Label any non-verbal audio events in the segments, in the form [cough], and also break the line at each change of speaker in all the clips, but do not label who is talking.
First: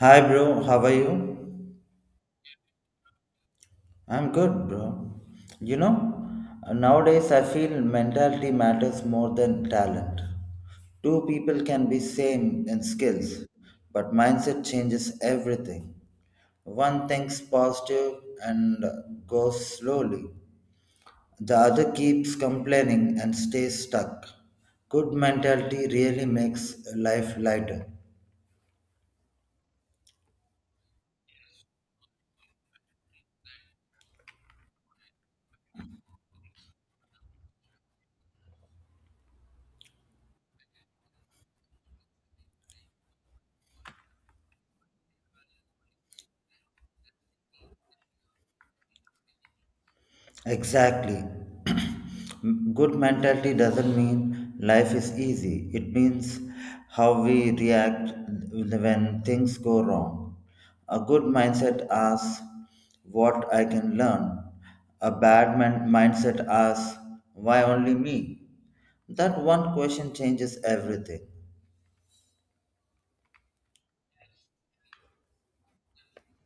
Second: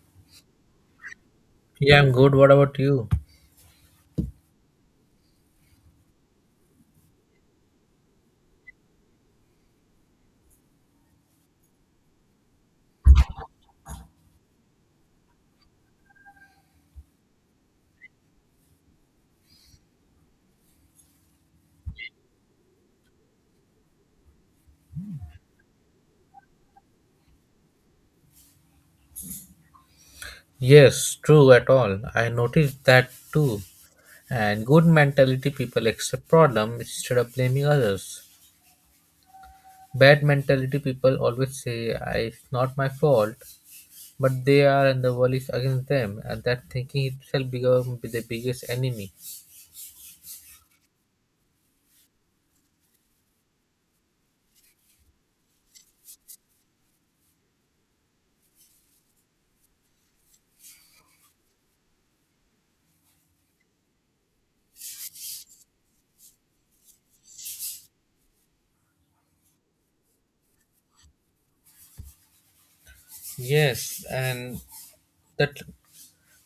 Hi, bro. How are you?
Yeah, I'm good. What about you?
I'm good, bro. You know, nowadays I feel mentality matters more than talent. Two people can be same in skills, but mindset changes everything. One thinks positive and goes slowly. The other keeps complaining and stays stuck. Good mentality really makes life lighter.
Yes, true at all. I noticed that too. And good mentality people accept problem instead of blaming others. Bad mentality people always say, It's not my fault," but they are and the world is against them, and that thinking itself becomes the biggest enemy.
Exactly. [clears throat] Good mentality doesn't mean life is easy. It means how we react when things go wrong. A good mindset asks what I can learn. A mindset asks why only me. That one question changes everything.
Yes, and that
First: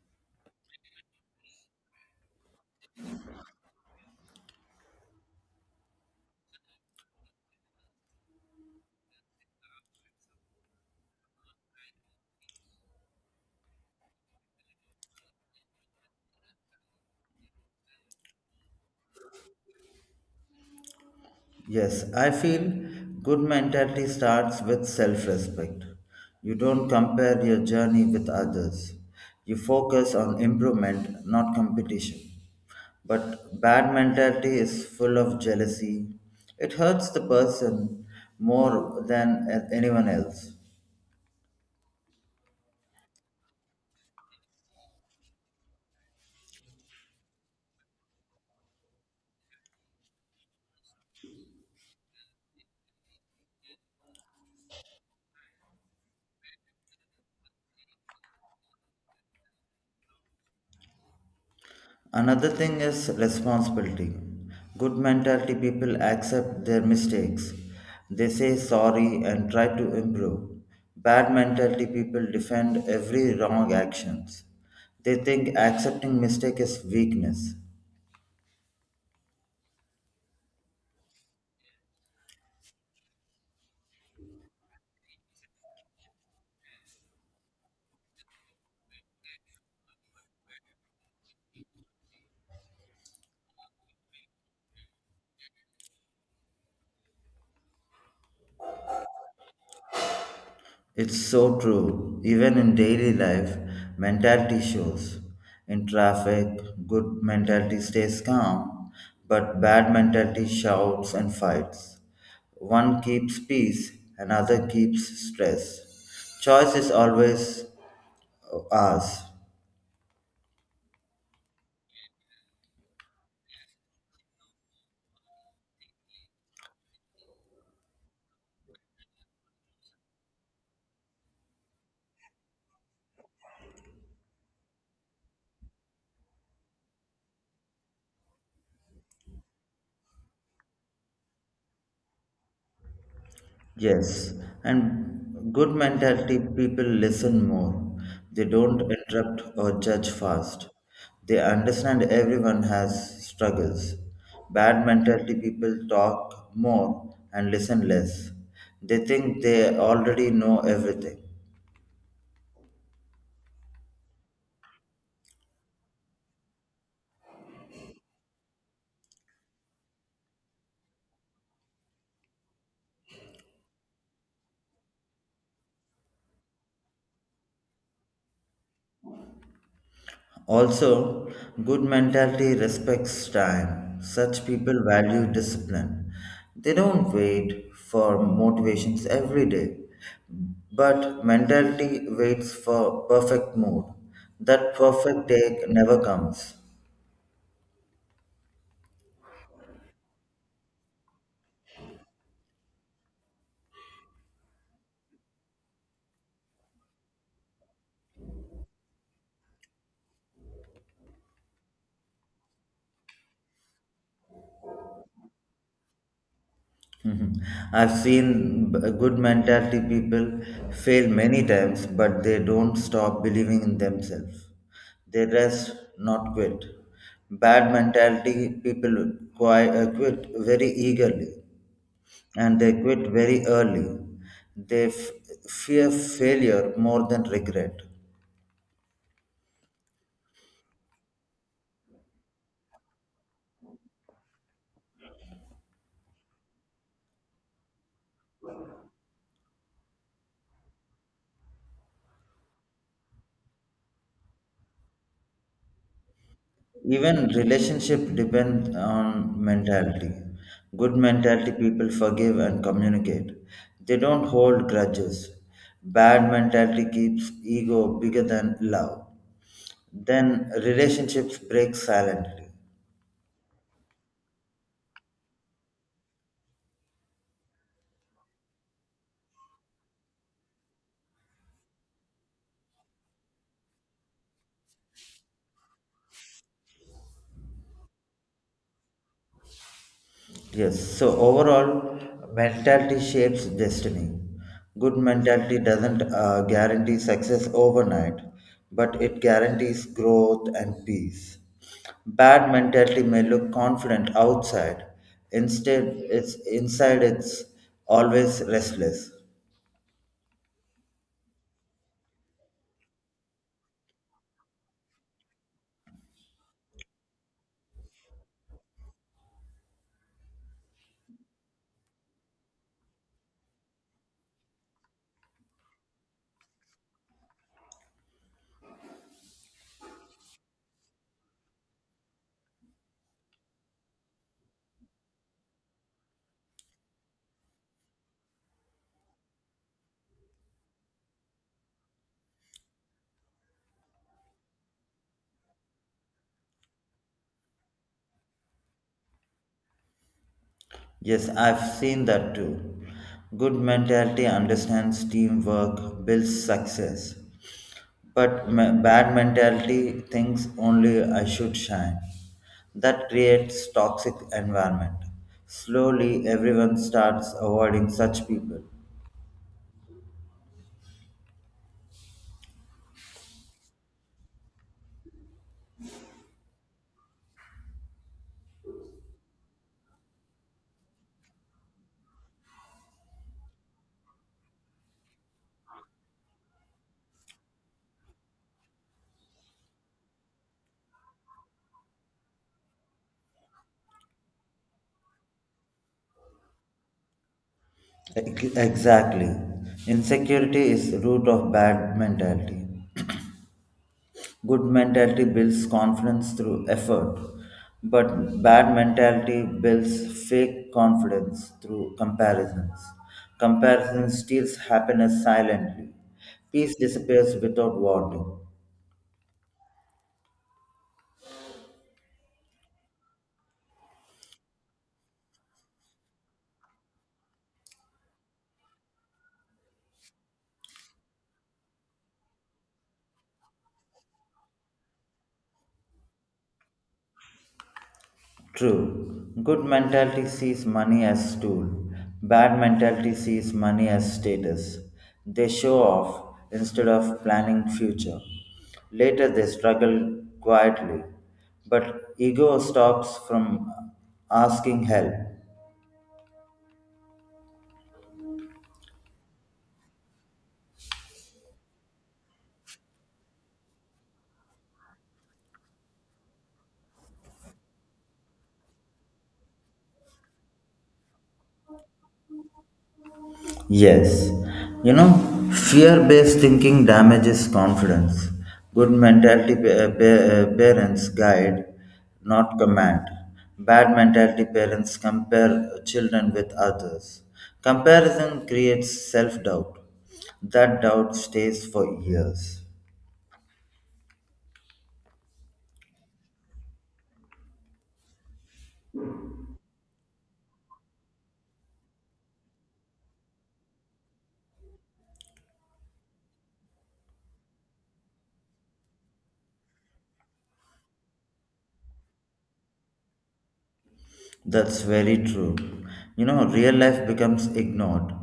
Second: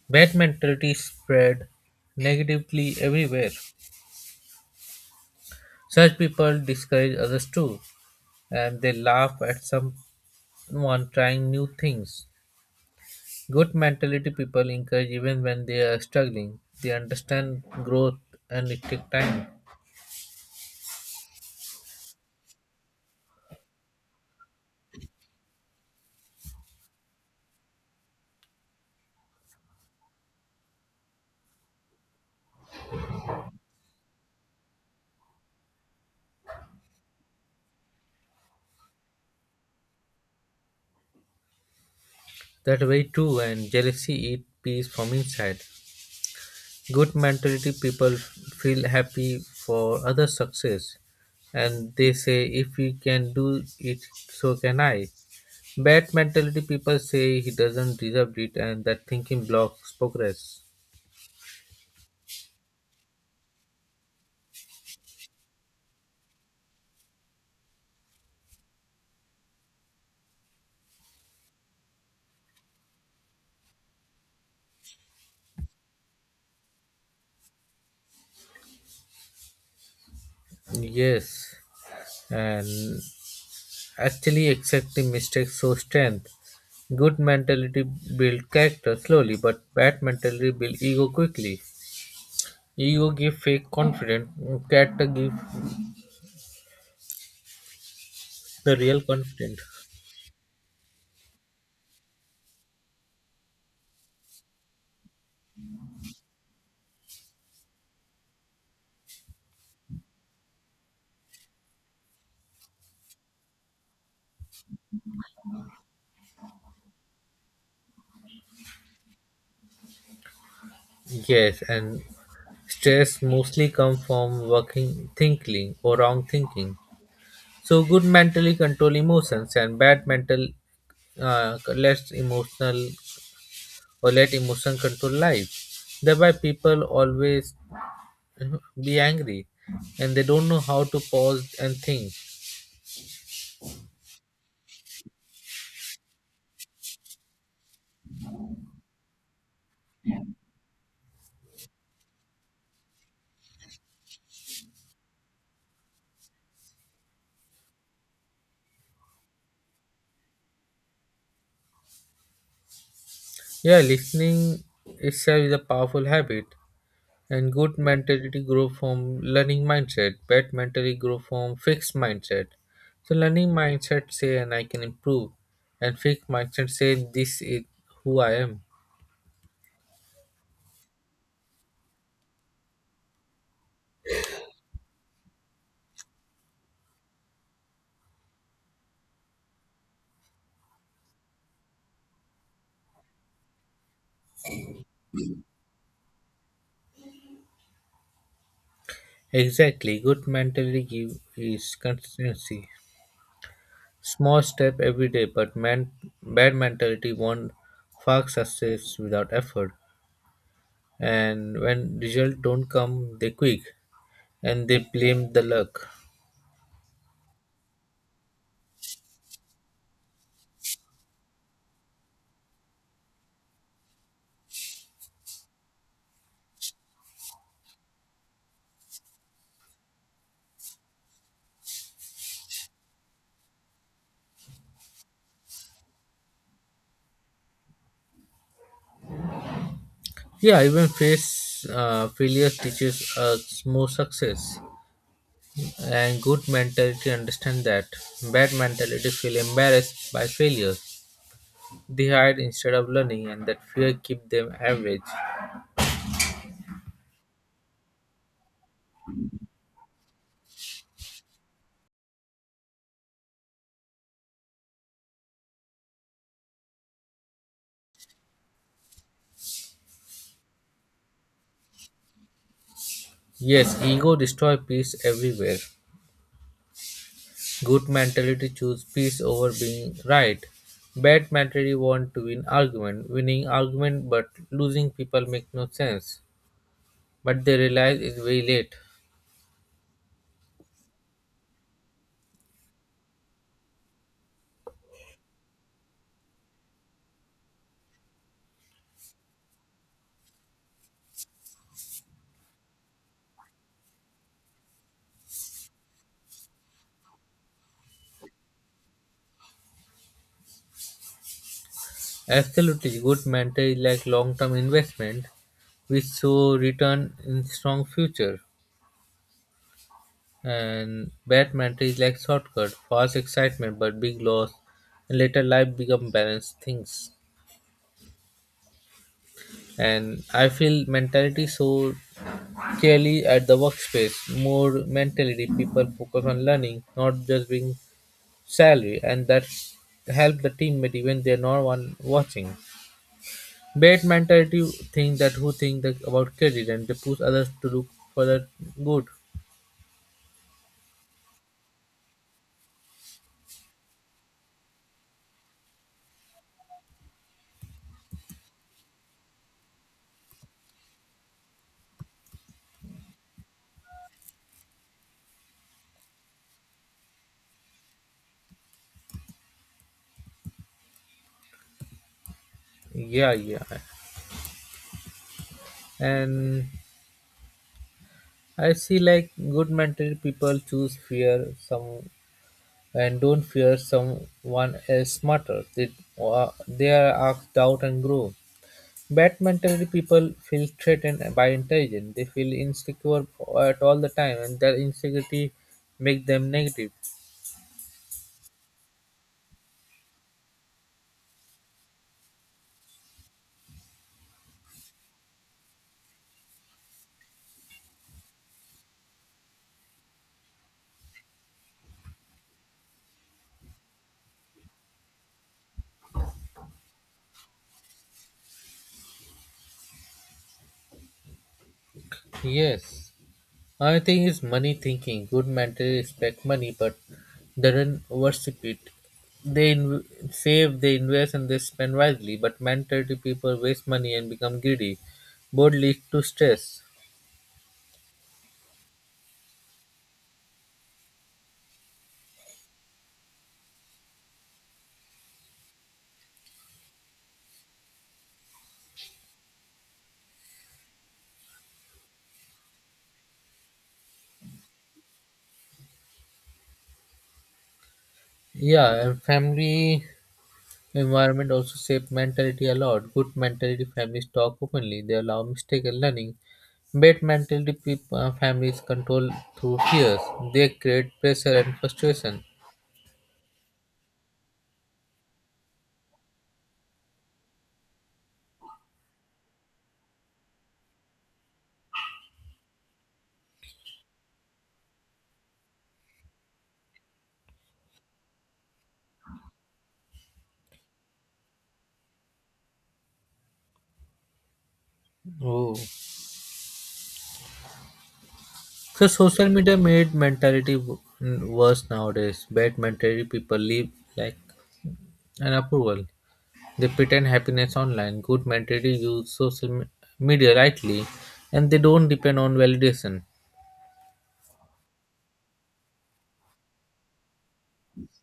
bad mentality spread negatively everywhere. Such people discourage others too, and they laugh at some one trying new things. Good mentality people encourage even when they are struggling. They understand growth and it takes time.
Yes, I feel good mentality starts with self respect. You don't compare your journey with others. You focus on improvement, not competition. But bad mentality is full of jealousy. It hurts the person more than anyone else.
That way too, and jealousy eat peace from inside. Good mentality people feel happy for other success, and they say, "If he can do it, so can I." Bad mentality people say he doesn't deserve it, and that thinking blocks progress.
Another thing is responsibility. Good mentality people accept their mistakes. They say sorry and try to improve. Bad mentality people defend every wrong actions. They think accepting mistake is weakness.
Yes, and Actually, exactly mistakes show strength. Good mentality build character slowly, but bad mentality build ego quickly. Ego give fake confidence, character give the real confidence.
It's so true. Even in daily life, mentality shows. In traffic, good mentality stays calm, but bad mentality shouts and fights. One keeps peace, another keeps stress. Choice is always ours.
Yes, and stress mostly come from working thinking or wrong thinking. So good mentally control emotions and bad mental less emotional or let emotion control life. Thereby people always be angry and they don't know how to pause and think.
Yes, and good mentality people listen more. They don't interrupt or judge fast. They understand everyone has struggles. Bad mentality people talk more and listen less. They think they already know everything.
Yeah, listening itself is a powerful habit, and good mentality grow from learning mindset, bad mentality grow from fixed mindset. So learning mindset say and I can improve, and fixed mindset say this is who I am.
Also, good mentality respects time. Such people value discipline. They don't wait for motivations every day, but mentality waits for perfect mood. That perfect day never comes.
Exactly, good mentality give is consistency, small step every day, but man, bad mentality want fast success without effort, and when results don't come they quick and they blame the luck.
Mhm. I've seen good mentality people fail many times, but they don't stop believing in themselves. They rest, not quit. Bad mentality people quit very eagerly and they quit very early. They fear failure more than regret.
Yeah, even face failure teaches us more success, and good mentality understand that. Bad mentality feel embarrassed by failure, they hide instead of learning, and that fear keep them average.
Even relationship depend on mentality. Good mentality people forgive and communicate. They don't hold grudges. Bad mentality keeps ego bigger than love. Then relationships break silently.
Yes, ego destroy peace everywhere. Good mentality choose peace over being right. Bad mentality want to win argument, winning argument but losing people make no sense, but they realize it's very late.
Yes, so overall, mentality shapes destiny. Good mentality doesn't guarantee success overnight, but it guarantees growth and peace. Bad mentality may look confident outside, instead, it's inside it's always restless.
Absolutely, good mentor is like long-term investment, which show return in strong future, and bad mentor is like shortcut, fast excitement but big loss, and later life become balanced things. And I feel mentality so clearly at the workspace. More mentality, people focus on learning, not just being salary, and that help the teammate even they're not one watching. Bad mentality think that, who think that about career, and they push others to look for the good.
Yes, I've seen that too. Good mentality understands teamwork, builds success, but bad mentality thinks only I should shine. That creates toxic environment. Slowly, everyone starts avoiding such people.
Yeah, yeah. And I see like good mentality people choose fear some and don't fear someone else smarter. They are asked doubt and grow. Bad mentality people feel threatened by intelligence. They feel insecure at all the time and their insecurity make them negative.
Exactly. Insecurity is the root of bad mentality. Good mentality builds confidence through effort, but bad mentality builds fake confidence through comparisons. Comparison steals happiness silently. Peace disappears without warning.
Yes. I think it's money thinking. Good mentors respect money, but they don't worship it. They inv- Save, they invest, and they spend wisely. But mentality people waste money and become greedy. Both lead to stress.
True. Good mentality sees money as tool. Bad mentality sees money as status. They show off instead of planning future. Later they struggle quietly, but ego stops from asking help.
Yeah, and family environment also shape mentality a lot. Good mentality families talk openly. They allow mistake and learning. Bad mentality people, families control through fears. They create pressure and frustration.
Yes, you know, fear based thinking damages confidence. Good mentality parents guide, not command. Bad mentality parents compare children with others. Comparison creates self doubt. That doubt stays for years.
Oh. So social media made worse nowadays. Bad mentality people live like an approval. They pretend happiness online. Good mentality use media rightly, and they don't depend on validation.
That's very true. You know, real life becomes ignored.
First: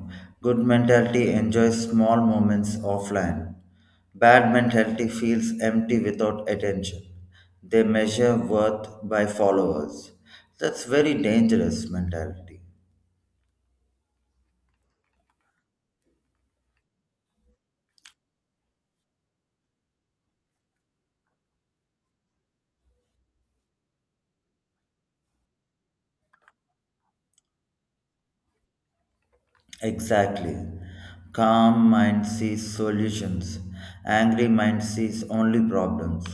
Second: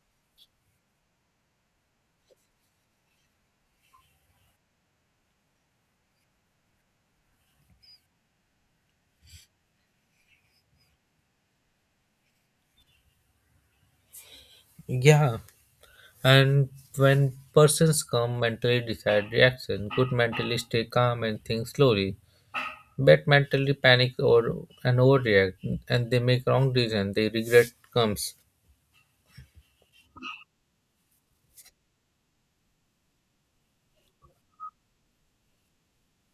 Good mentality enjoys small moments offline. Bad mentality feels empty without attention. They measure worth by followers. That's very dangerous mentality.
Yeah, and when persons come mentally decide reaction. Good mentally stay calm and think slowly. Bad mentally panic or and overreact, and they make wrong decision. They regret comes.
Exactly. Calm mind sees solutions. Angry mind sees only problems.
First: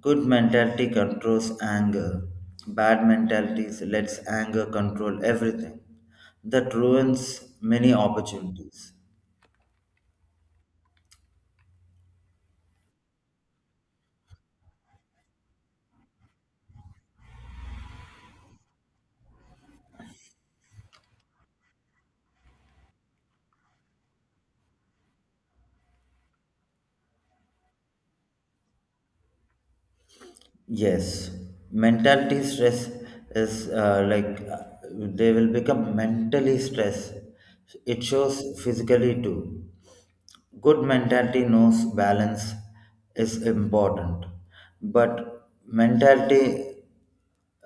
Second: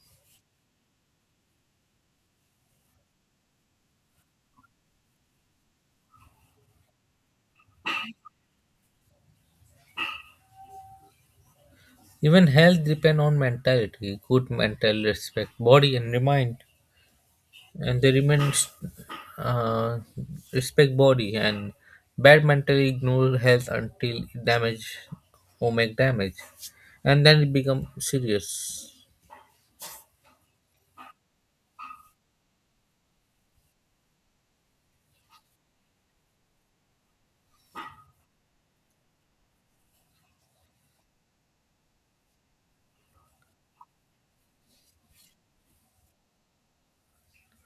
Good mentality controls anger. Bad mentality lets anger control everything. That ruins many opportunities.
Even health depend on mentality. Good mental respect, body and mind, and they remain uh, respect body, and bad mental ignore health until it damage or make damage, and then it become serious.
Yes, mentality stress is like they will become mentally stressed. It shows physically too. Good mentality knows balance is important, but mentality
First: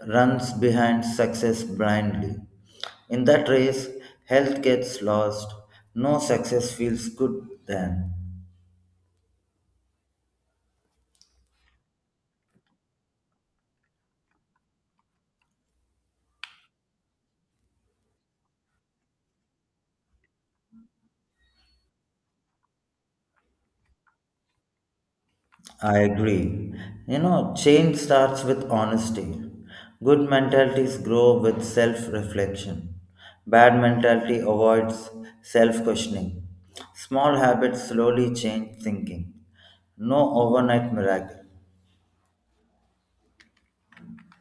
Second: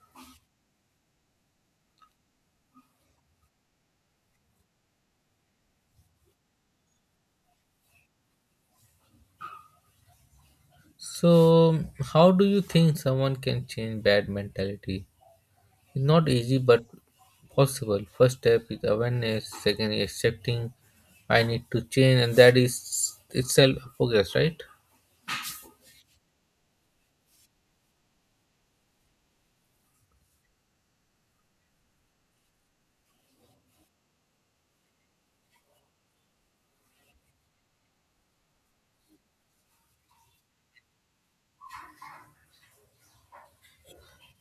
runs behind success blindly. In that race, health gets lost. No success feels good then.
So, how do you think someone can change bad mentality? It's not easy, but possible. First step is awareness. Second, is accepting I need to change, and that is itself a progress, right?
I agree. You know, change starts with honesty. Good mentalities grow with self reflection. Bad mentality avoids self questioning. Small habits slowly change thinking. No overnight miracle.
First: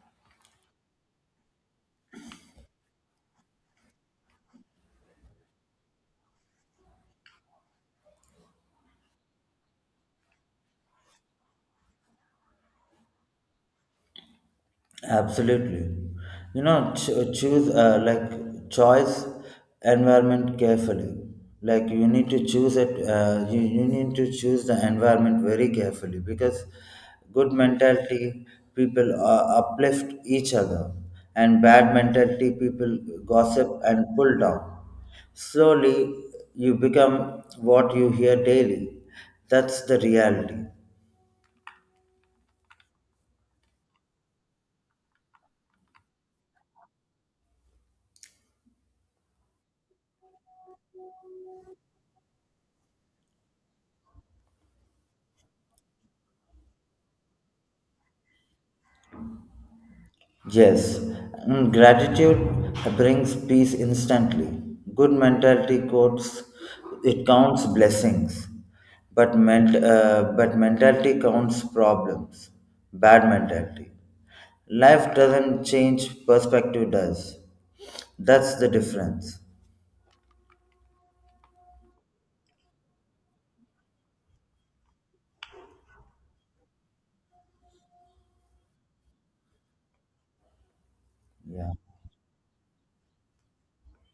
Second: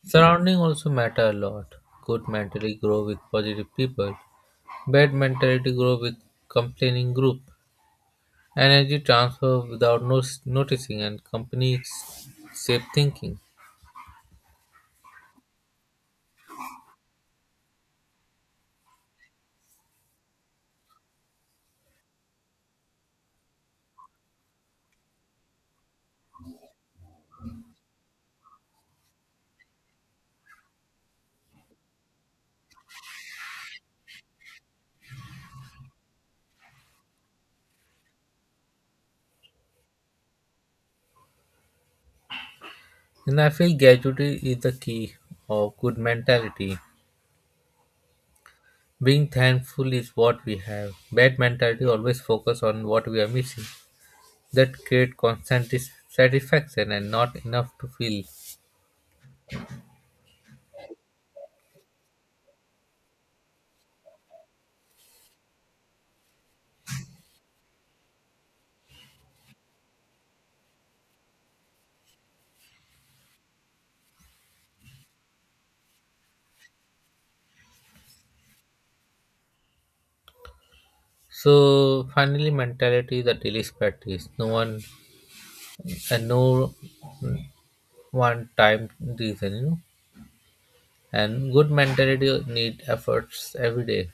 Surrounding also matter a lot. Good mentality grow with positive people. Bad mentality grow with complaining group. Energy transfer without noticing, and company safe thinking.
Absolutely. You know, cho- choose like choice environment carefully. Like you need to choose it. You need to choose the environment very carefully because good mentality people uplift each other, and bad mentality people gossip and pull down. Slowly, you become what you hear daily. That's the reality.
And I feel gratitude is the key of good mentality. Being thankful is what we have. Bad mentality always focus on what we are missing. That create constant dissatisfaction and not enough to feel.
Yes, and gratitude brings peace instantly. Good mentality counts, it counts blessings, but mentality counts problems. Bad mentality. Life doesn't change, perspective does. That's the difference.
So finally mentality is a daily practice. No one and no one time reason, you know, and good
Yeah.
mentality need efforts every day.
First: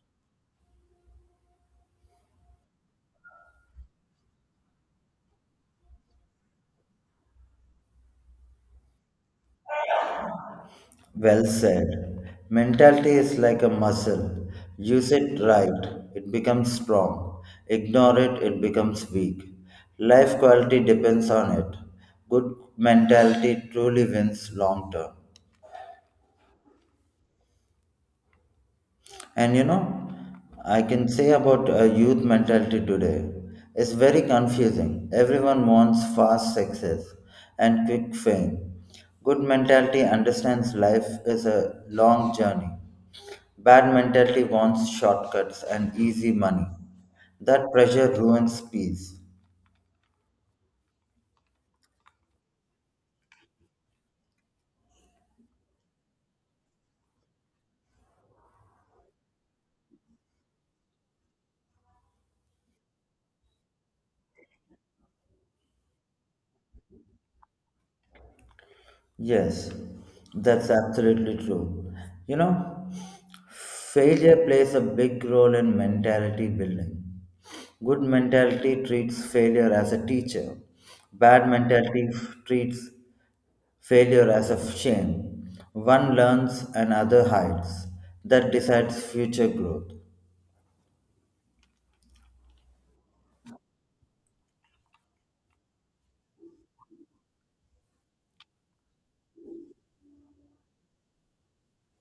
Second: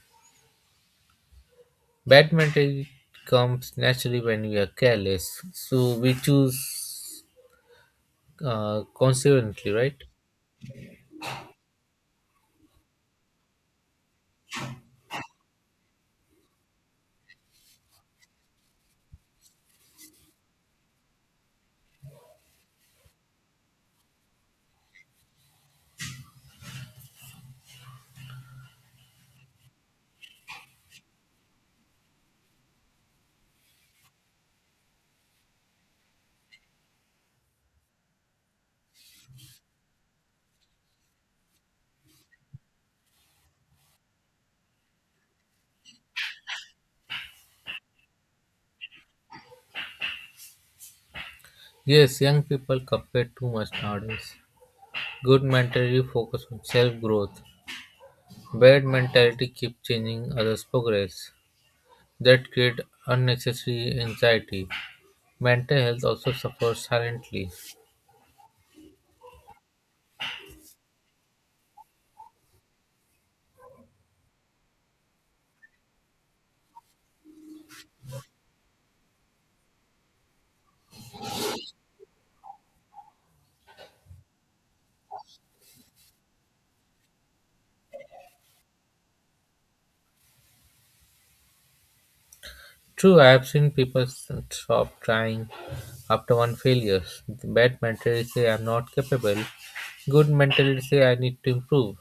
Bad mentality comes naturally when we are careless, so we choose consequently, right?
Well said. Mentality is like a muscle. Use it right, it becomes strong. Ignore it, it becomes weak. Life quality depends on it. Good mentality truly wins long term. And you know, I can say about youth mentality today. It's very confusing. Everyone wants fast success and quick fame. Good mentality understands life is a long journey. Bad mentality wants shortcuts and easy money. That pressure ruins peace.
Yes, young people compare too much nowadays. Good mentality focus on self growth. Bad mentality keep changing others progress. That create unnecessary anxiety. Mental health also suffers silently.
Yes, that's absolutely true. You know, failure plays a big role in mentality building. Good mentality treats failure as a teacher, bad mentality treats failure as a shame. One learns and other hides. That decides future growth.
True, I have seen people stop trying after one failure. Bad mentality say I'm not capable. Good mentality say I need to improve.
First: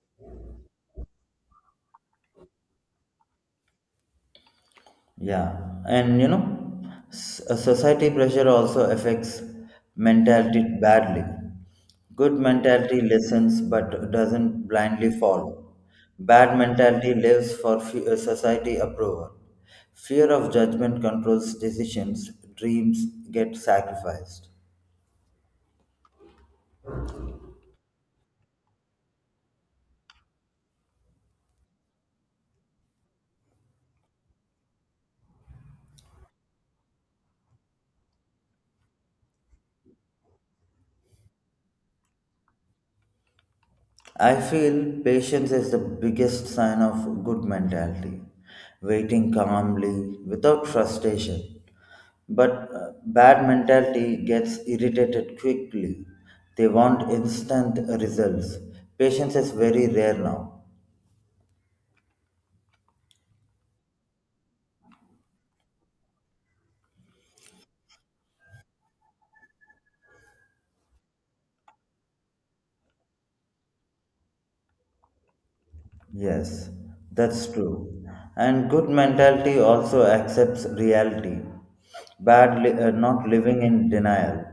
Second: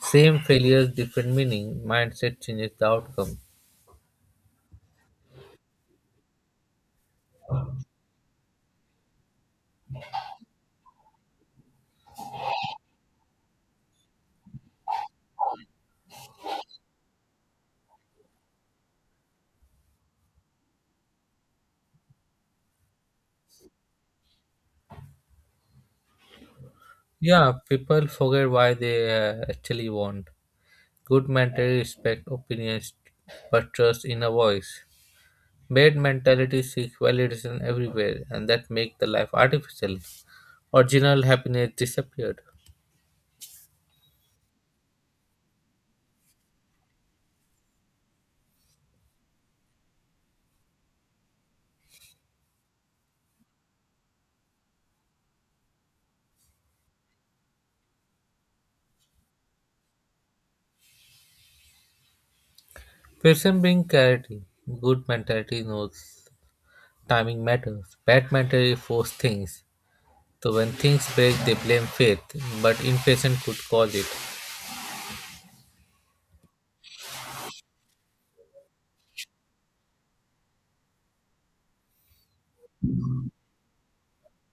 Same failures, different meaning. Mindset changes the outcome.
Yeah, and you know, society pressure also affects mentality badly. Good mentality listens but doesn't blindly follow. Bad mentality lives for society approval. Fear of judgment controls decisions, dreams get sacrificed.
Yeah, people forget why they actually want. Good mentality respect opinions but trust inner voice. Bad mentality seeks validation everywhere, and that make the life artificial. Original happiness disappeared.
I feel patience is the biggest sign of good mentality, waiting calmly without frustration. But bad mentality gets irritated quickly. They want instant results. Patience is very rare now.
Patience bring clarity. Good mentality knows timing matters. Bad mentality force things. So when things break, they blame faith, but impatience could cause it.
Yes, that's true. And good mentality also accepts reality. Not living in denial.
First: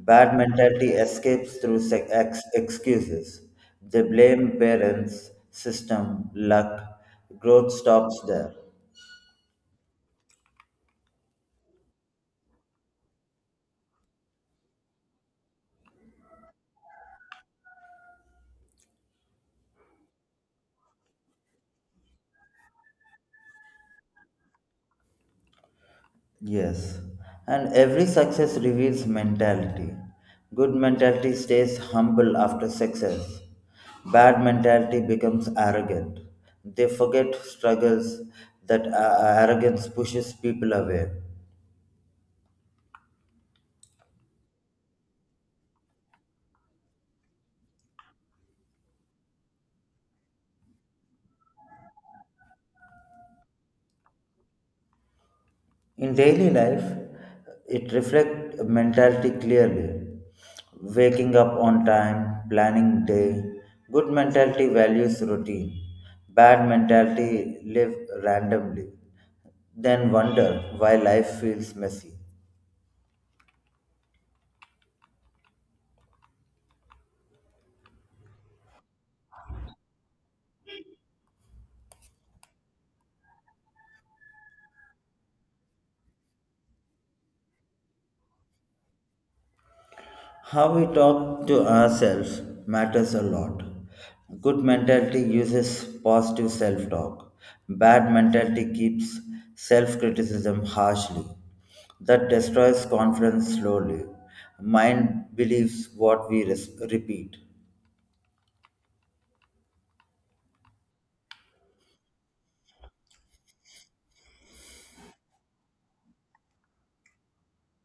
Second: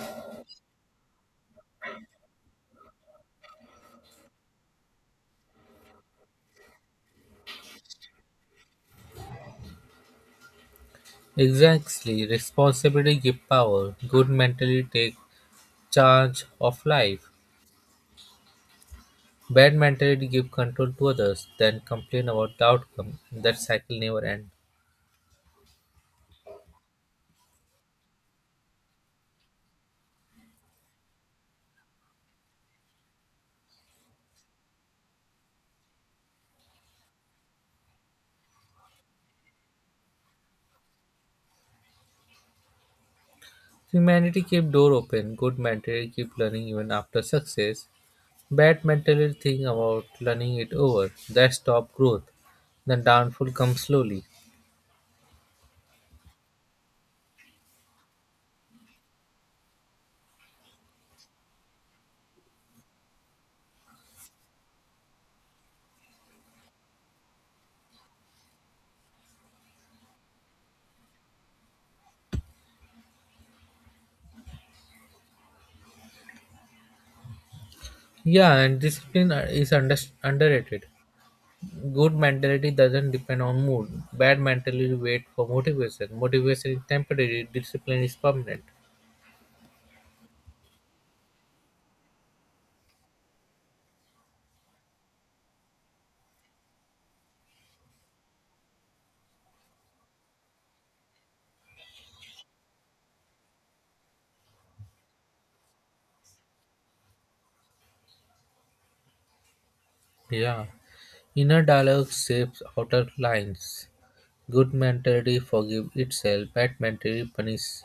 Bad mentality escapes through excuses. They blame parents, system, luck. Growth stops there.
Exactly, responsibility give power. Good mentality take charge of life. Bad mentality give control to others, then complain about the outcome. That cycle never ends.
Yes, and every success reveals mentality. Good mentality stays humble after success. Bad mentality becomes arrogant. They forget struggles that arrogance pushes people away.
Humanity keep door open. Good mentality keep learning even after success. Bad mentally think about learning it over. That stop growth. The downfall comes slowly.
In daily life, it reflects mentality clearly. Waking up on time, planning day, good mentality values routine. Bad mentality live randomly, then wonder why life feels messy.
Yeah, and discipline underrated. Good mentality doesn't depend on mood. Bad mentality wait for motivation. Motivation is temporary. Discipline is permanent.
How we talk to ourselves matters a lot. Good mentality uses positive self talk. Bad mentality keeps self criticism harshly. That destroys confidence slowly. Mind believes what we repeat.
Yeah. Inner dialogue shapes outer lines. Good mentality forgive itself, bad mentality punish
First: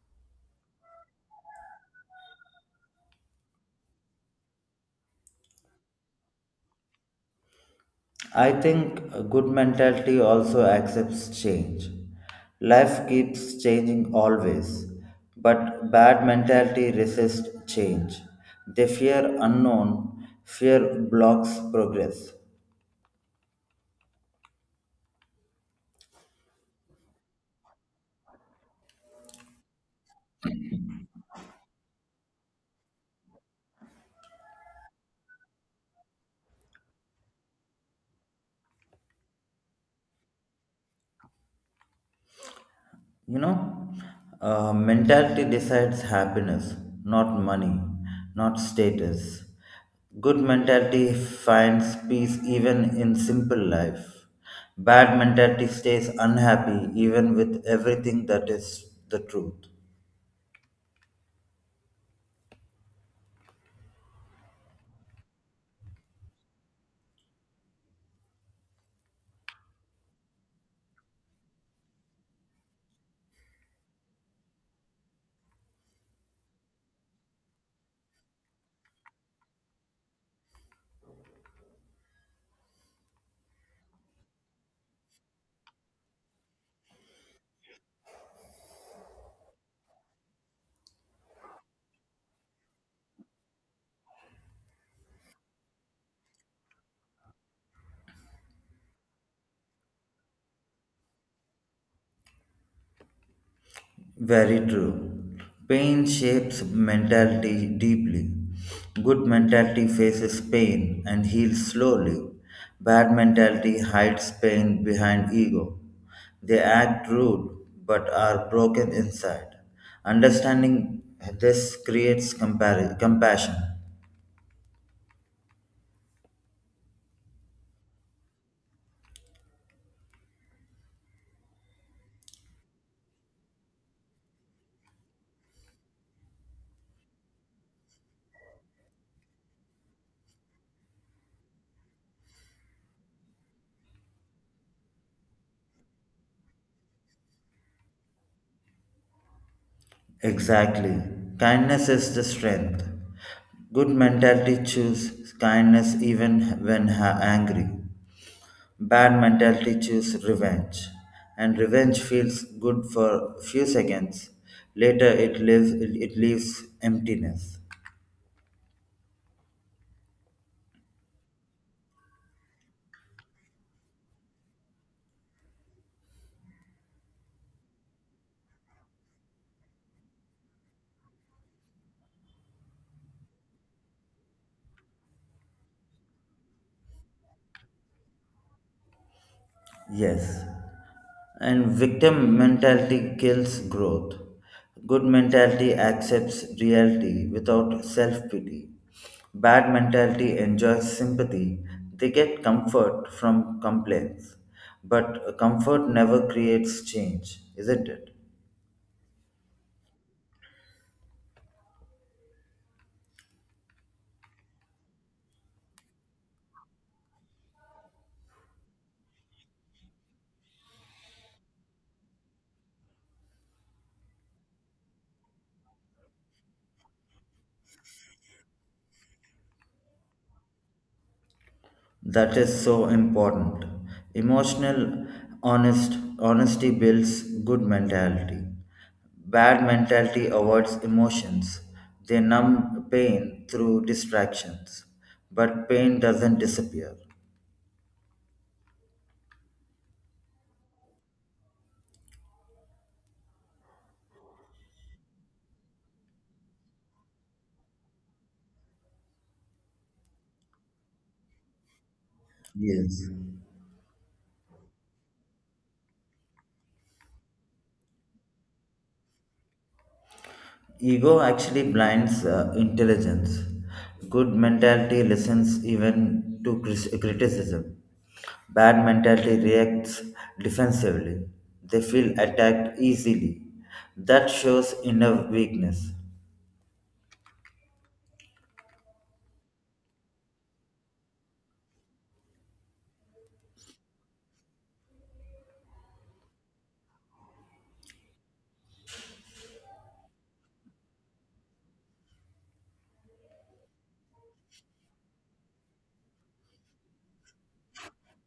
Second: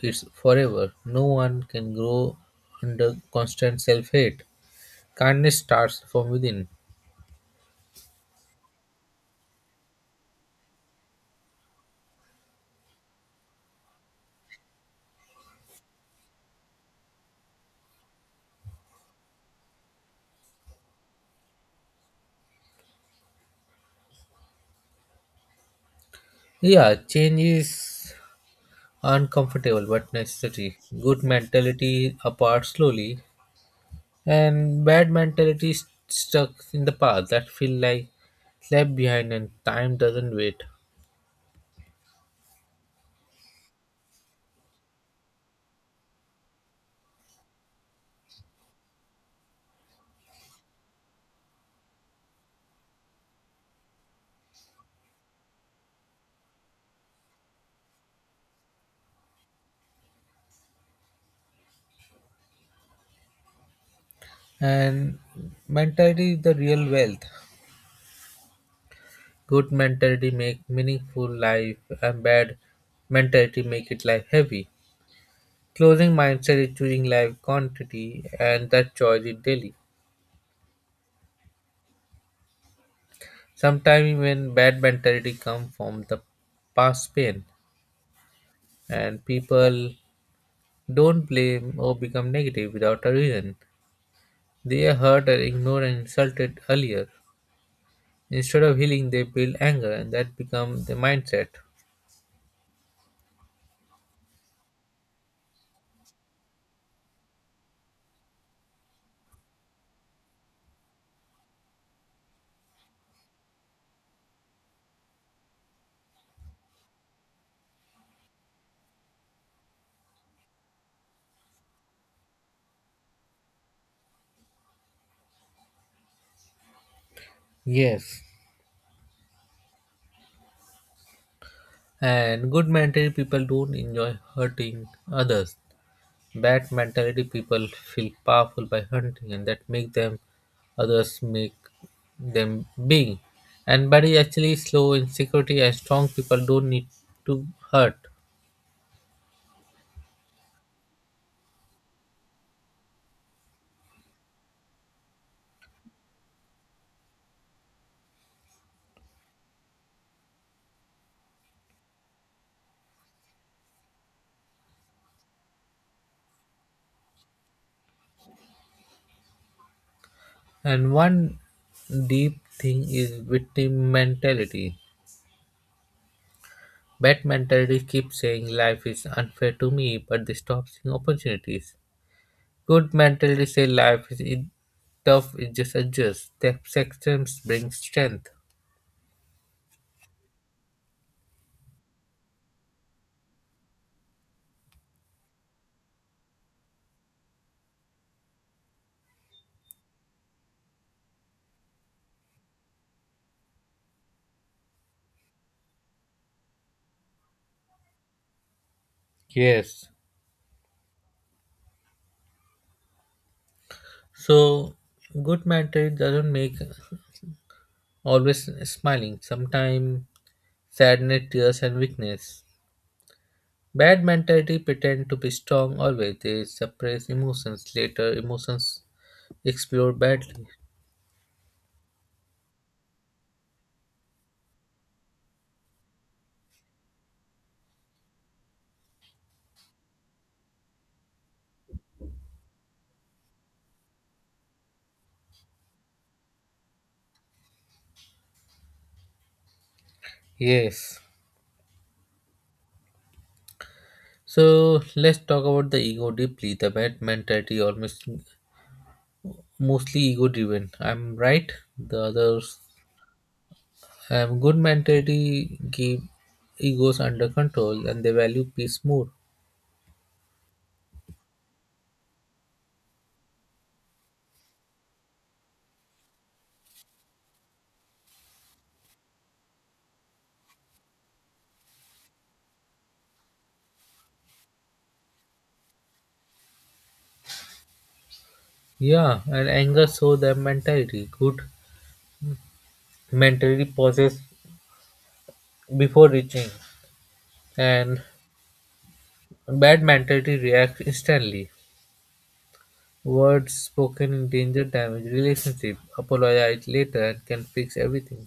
it forever. No one can grow under constant self hate. Kindness starts from within.
I think a good mentality also accepts change. Life keeps changing always, but bad mentality resists change. They fear unknown, fear blocks progress.
Yeah, change is uncomfortable but necessary. Good mentality apart slowly, and bad mentality is stuck in the past, that feel like left behind and time doesn't wait.
You know, mentality decides happiness, not money, not status. Good mentality finds peace even in simple life. Bad mentality stays unhappy even with everything. That is the truth.
And mentality is the real wealth. Good mentality make meaningful life, and bad mentality make it life heavy. Closing mindset is choosing life quantity, and that choice is daily. Sometimes even bad mentality come from the past pain, and people don't blame or become negative without a reason. They are hurt and ignored and insulted earlier. Instead of healing they build anger and that becomes the mindset.
Very true. Pain shapes mentality deeply. Good mentality faces pain and heals slowly. Bad mentality hides pain behind ego. They act rude but are broken inside. Understanding this creates compassion.
Yes. And good mentality people don't enjoy hurting others. Bad mentality people feel powerful by hunting, and that make them others make them big. And but is actually slow insecurity security, and strong people don't need to hurt.
Exactly. Kindness is the strength. Good mentality choose kindness even when angry. Bad mentality choose revenge. And revenge feels good for few seconds. Later it leaves emptiness.
And one deep thing is victim mentality. Bad mentality keeps saying life is unfair to me, but they stop seeing opportunities. Good mentality say life is tough, it just adjusts. The acceptance brings strength.
Yes, and victim mentality kills growth. Good mentality accepts reality without self pity. Bad mentality enjoys sympathy. They get comfort from complaints. But comfort never creates change, isn't it?
Yes. So good mentor doesn't make always smiling, sometimes sadness, tears and weakness. Bad mentality pretend to be strong always. They suppress emotions. Later emotions explode badly.
That is so important. Emotional honest honesty builds good mentality. Bad mentality avoids emotions. They numb pain through distractions, but pain doesn't disappear.
Yes. So let's talk about the ego deeply. The bad mentality almost mostly ego driven. I'm right. The others
Yes.
good mentality keep egos under control and they value peace more.
Ego actually blinds intelligence. Good mentality listens even to criticism. Bad mentality reacts defensively. They feel attacked easily. That shows inner weakness.
Yeah, and anger shows their mentality. Good mentality pauses before reaching, and bad mentality reacts instantly. Words spoken in danger damage relationship. Apologize later and can fix everything.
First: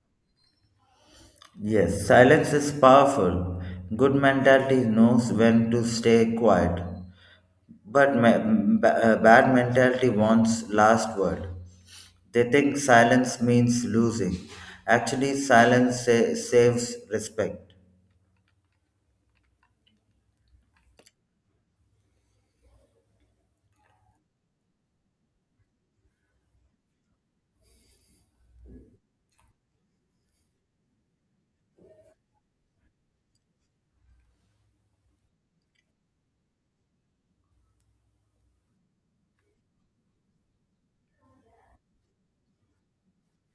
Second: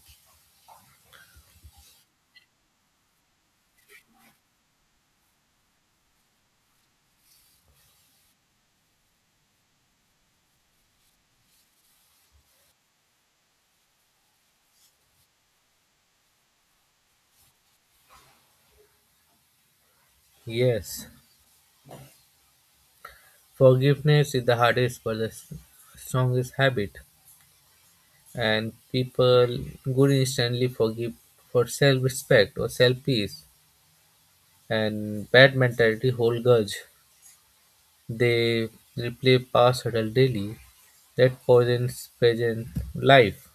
Yes, silence is powerful. Good mentality knows when to stay quiet. But bad mentality wants last word. They think silence means losing. Actually, silence saves respect.
Yes, forgiveness is the hardest but the strongest habit, and people good instantly forgive for self-respect or self-peace, and bad mentality hold grudge. They replay past Shuttle daily, that Poison's present life.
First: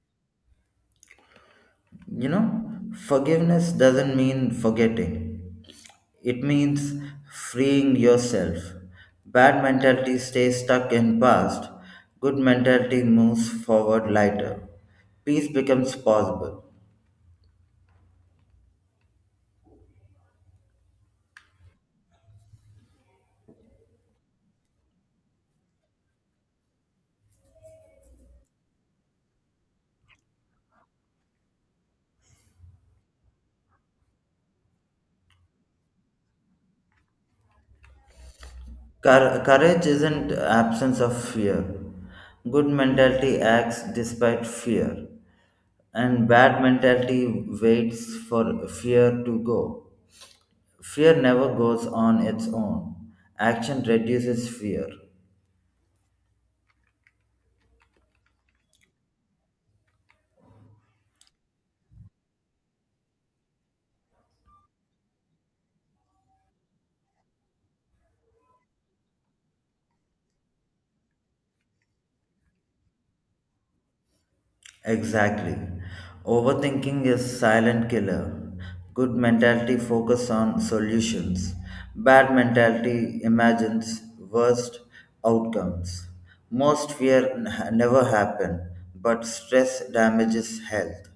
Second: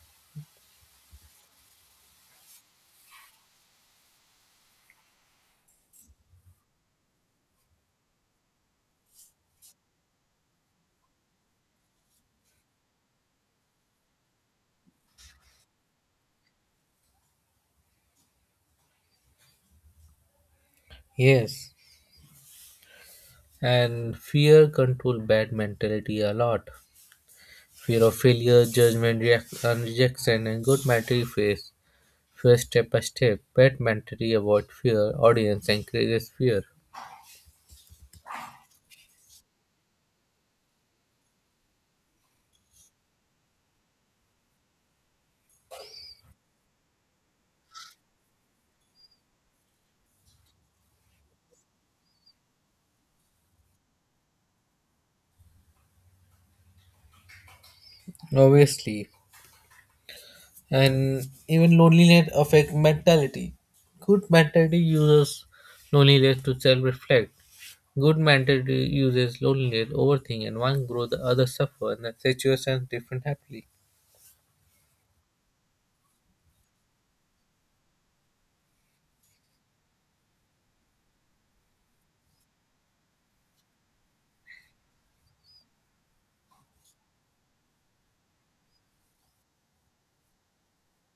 You know, forgiveness doesn't mean forgetting, it means freeing yourself. Bad mentality stays stuck in past, good mentality moves forward lighter. Peace becomes possible.
Yes. And fear control bad mentality a lot. Fear of failure, judgment, reaction, rejection, and good mentality face. First step by step, bad mentality avoid fear, audience encourages fear.
Courage isn't absence of fear. Good mentality acts despite fear, and bad mentality waits for fear to go. Fear never goes on its own. Action reduces fear.
Obviously. And even loneliness affect mentality. Good mentality uses loneliness to self reflect. Good mentality uses loneliness, overthink, and one grow, the other suffer, and the situations different happily.
Exactly. Overthinking is silent killer. Good mentality focus on solutions. Bad mentality imagines worst outcomes. Most fear never happen, but stress damages health.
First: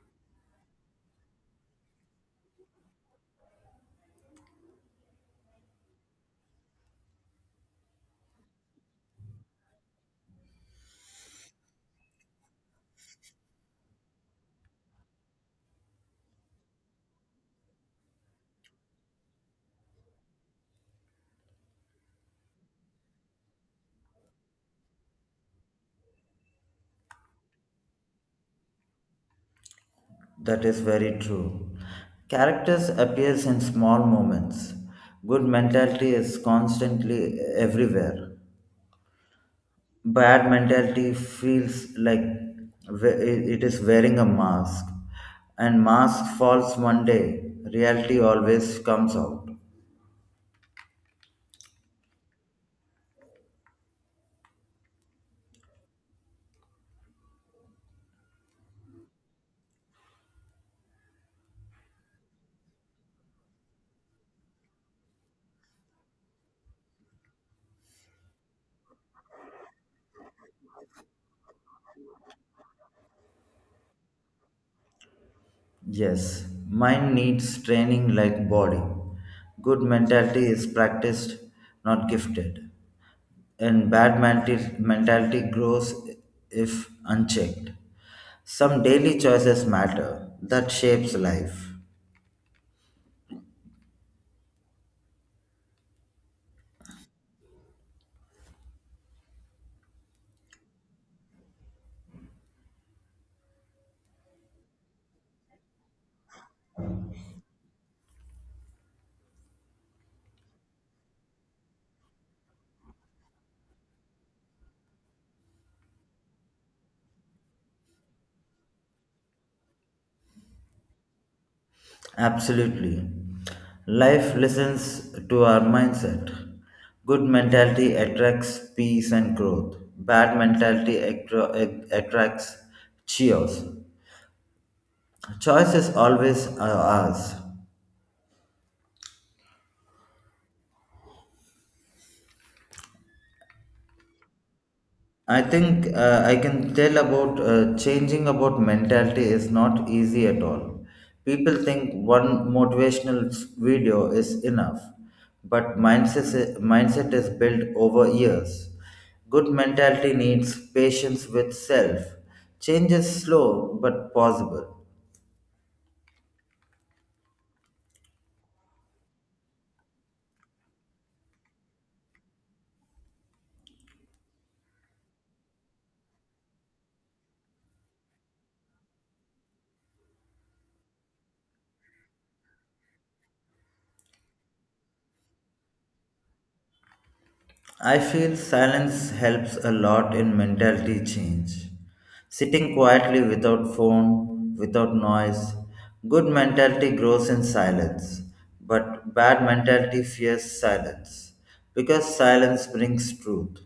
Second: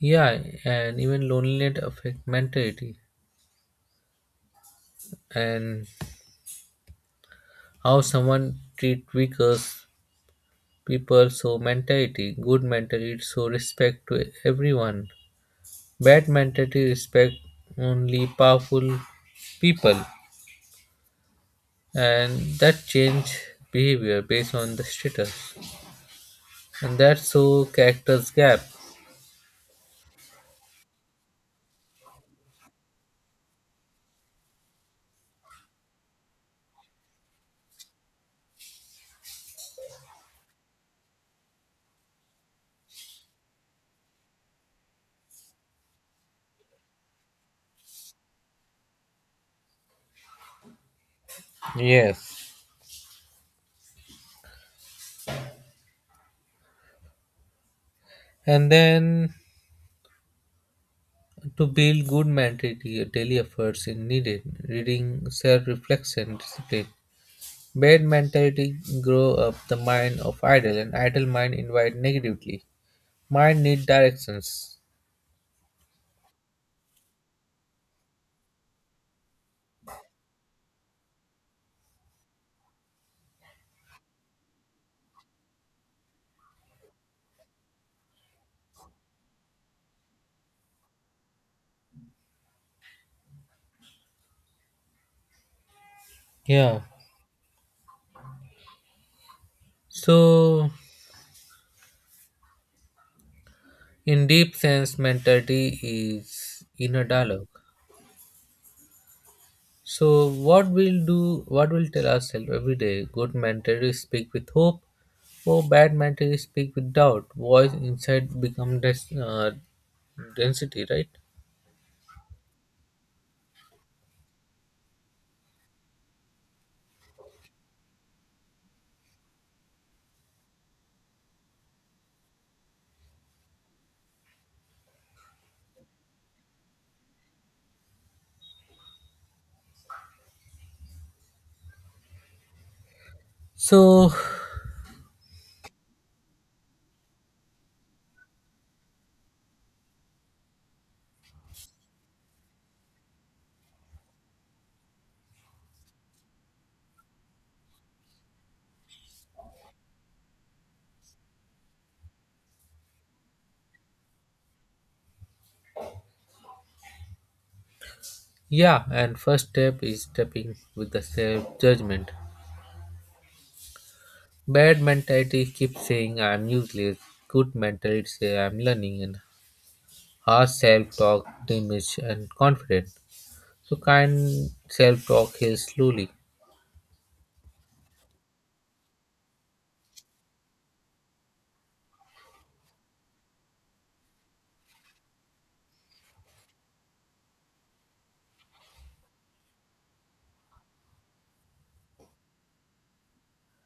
Yeah, and even loneliness affect mentality, and how someone treat weaker people. So mentality, good mentality, so respect to everyone. Bad mentality respect only powerful people, and that change behavior based on the status, and that's so characters gap.
That is very true. Characters appears in small moments. Good mentality is constantly everywhere. Bad mentality feels like we- it is wearing a mask, and mask falls one day. Reality always comes out.
Yes. And then to build good mentality, daily efforts is needed. Reading, self-reflection, discipline. Bad mentality grow up the mind of idle, and idle mind invite negatively. Mind need directions.
Yes, mind needs training like body. Good mentality is practiced, not gifted, and mentality grows if unchecked. Some daily choices matter. That shapes life.
Yeah. So, in deep sense, mentality is inner dialogue. So, what we'll do, what we'll tell ourselves every day. Good mentality speak with hope, or bad mentality speak with doubt. Voice inside become density, right?
Absolutely. Life listens to our mindset. Good mentality attracts peace and growth. Bad mentality attracts chaos. Choice is always ours.
So,
I think I can tell about changing about mentality is not easy at all. People think one motivational video is enough, but mindset is built over years. Good mentality needs patience with self. Change is slow but possible.
yeah, and first step is stepping with the self judgment. Bad mentality keeps saying I'm useless. Good mentality say I'm learning, and harsh self talk damage, and confident. So kind self talk heals slowly.
I feel silence helps a lot in mentality change. Sitting quietly without phone, without noise. Good mentality grows in silence, but bad mentality fears silence because silence brings truth.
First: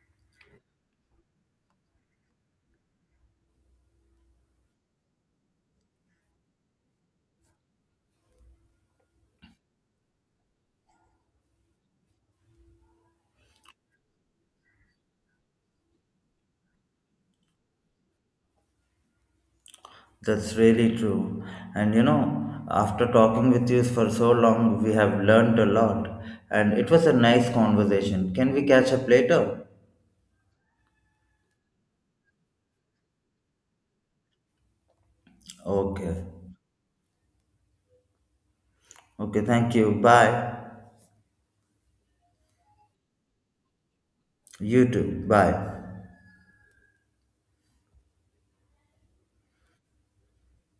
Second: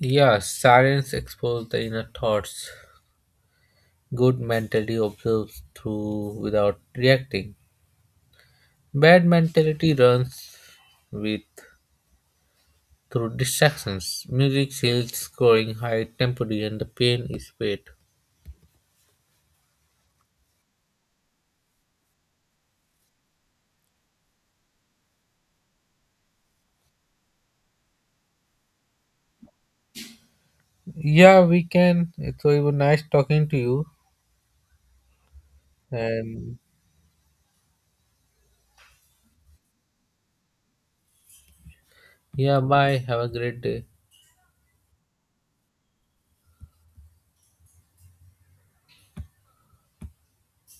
Yeah, silence exposes the inner thoughts. Good mentality observes through without reacting. Bad mentality runs with through distractions. Music shields scoring high temporary and the pain is paid.
That's really true. And you know, after talking with you for so long, we have learned a lot. And it was a nice conversation. Can we catch up later?
Yeah, we can. So it was nice talking to you.
Okay.
And
Okay, thank you. Bye.
yeah, bye. Have a great day.
You too. Bye.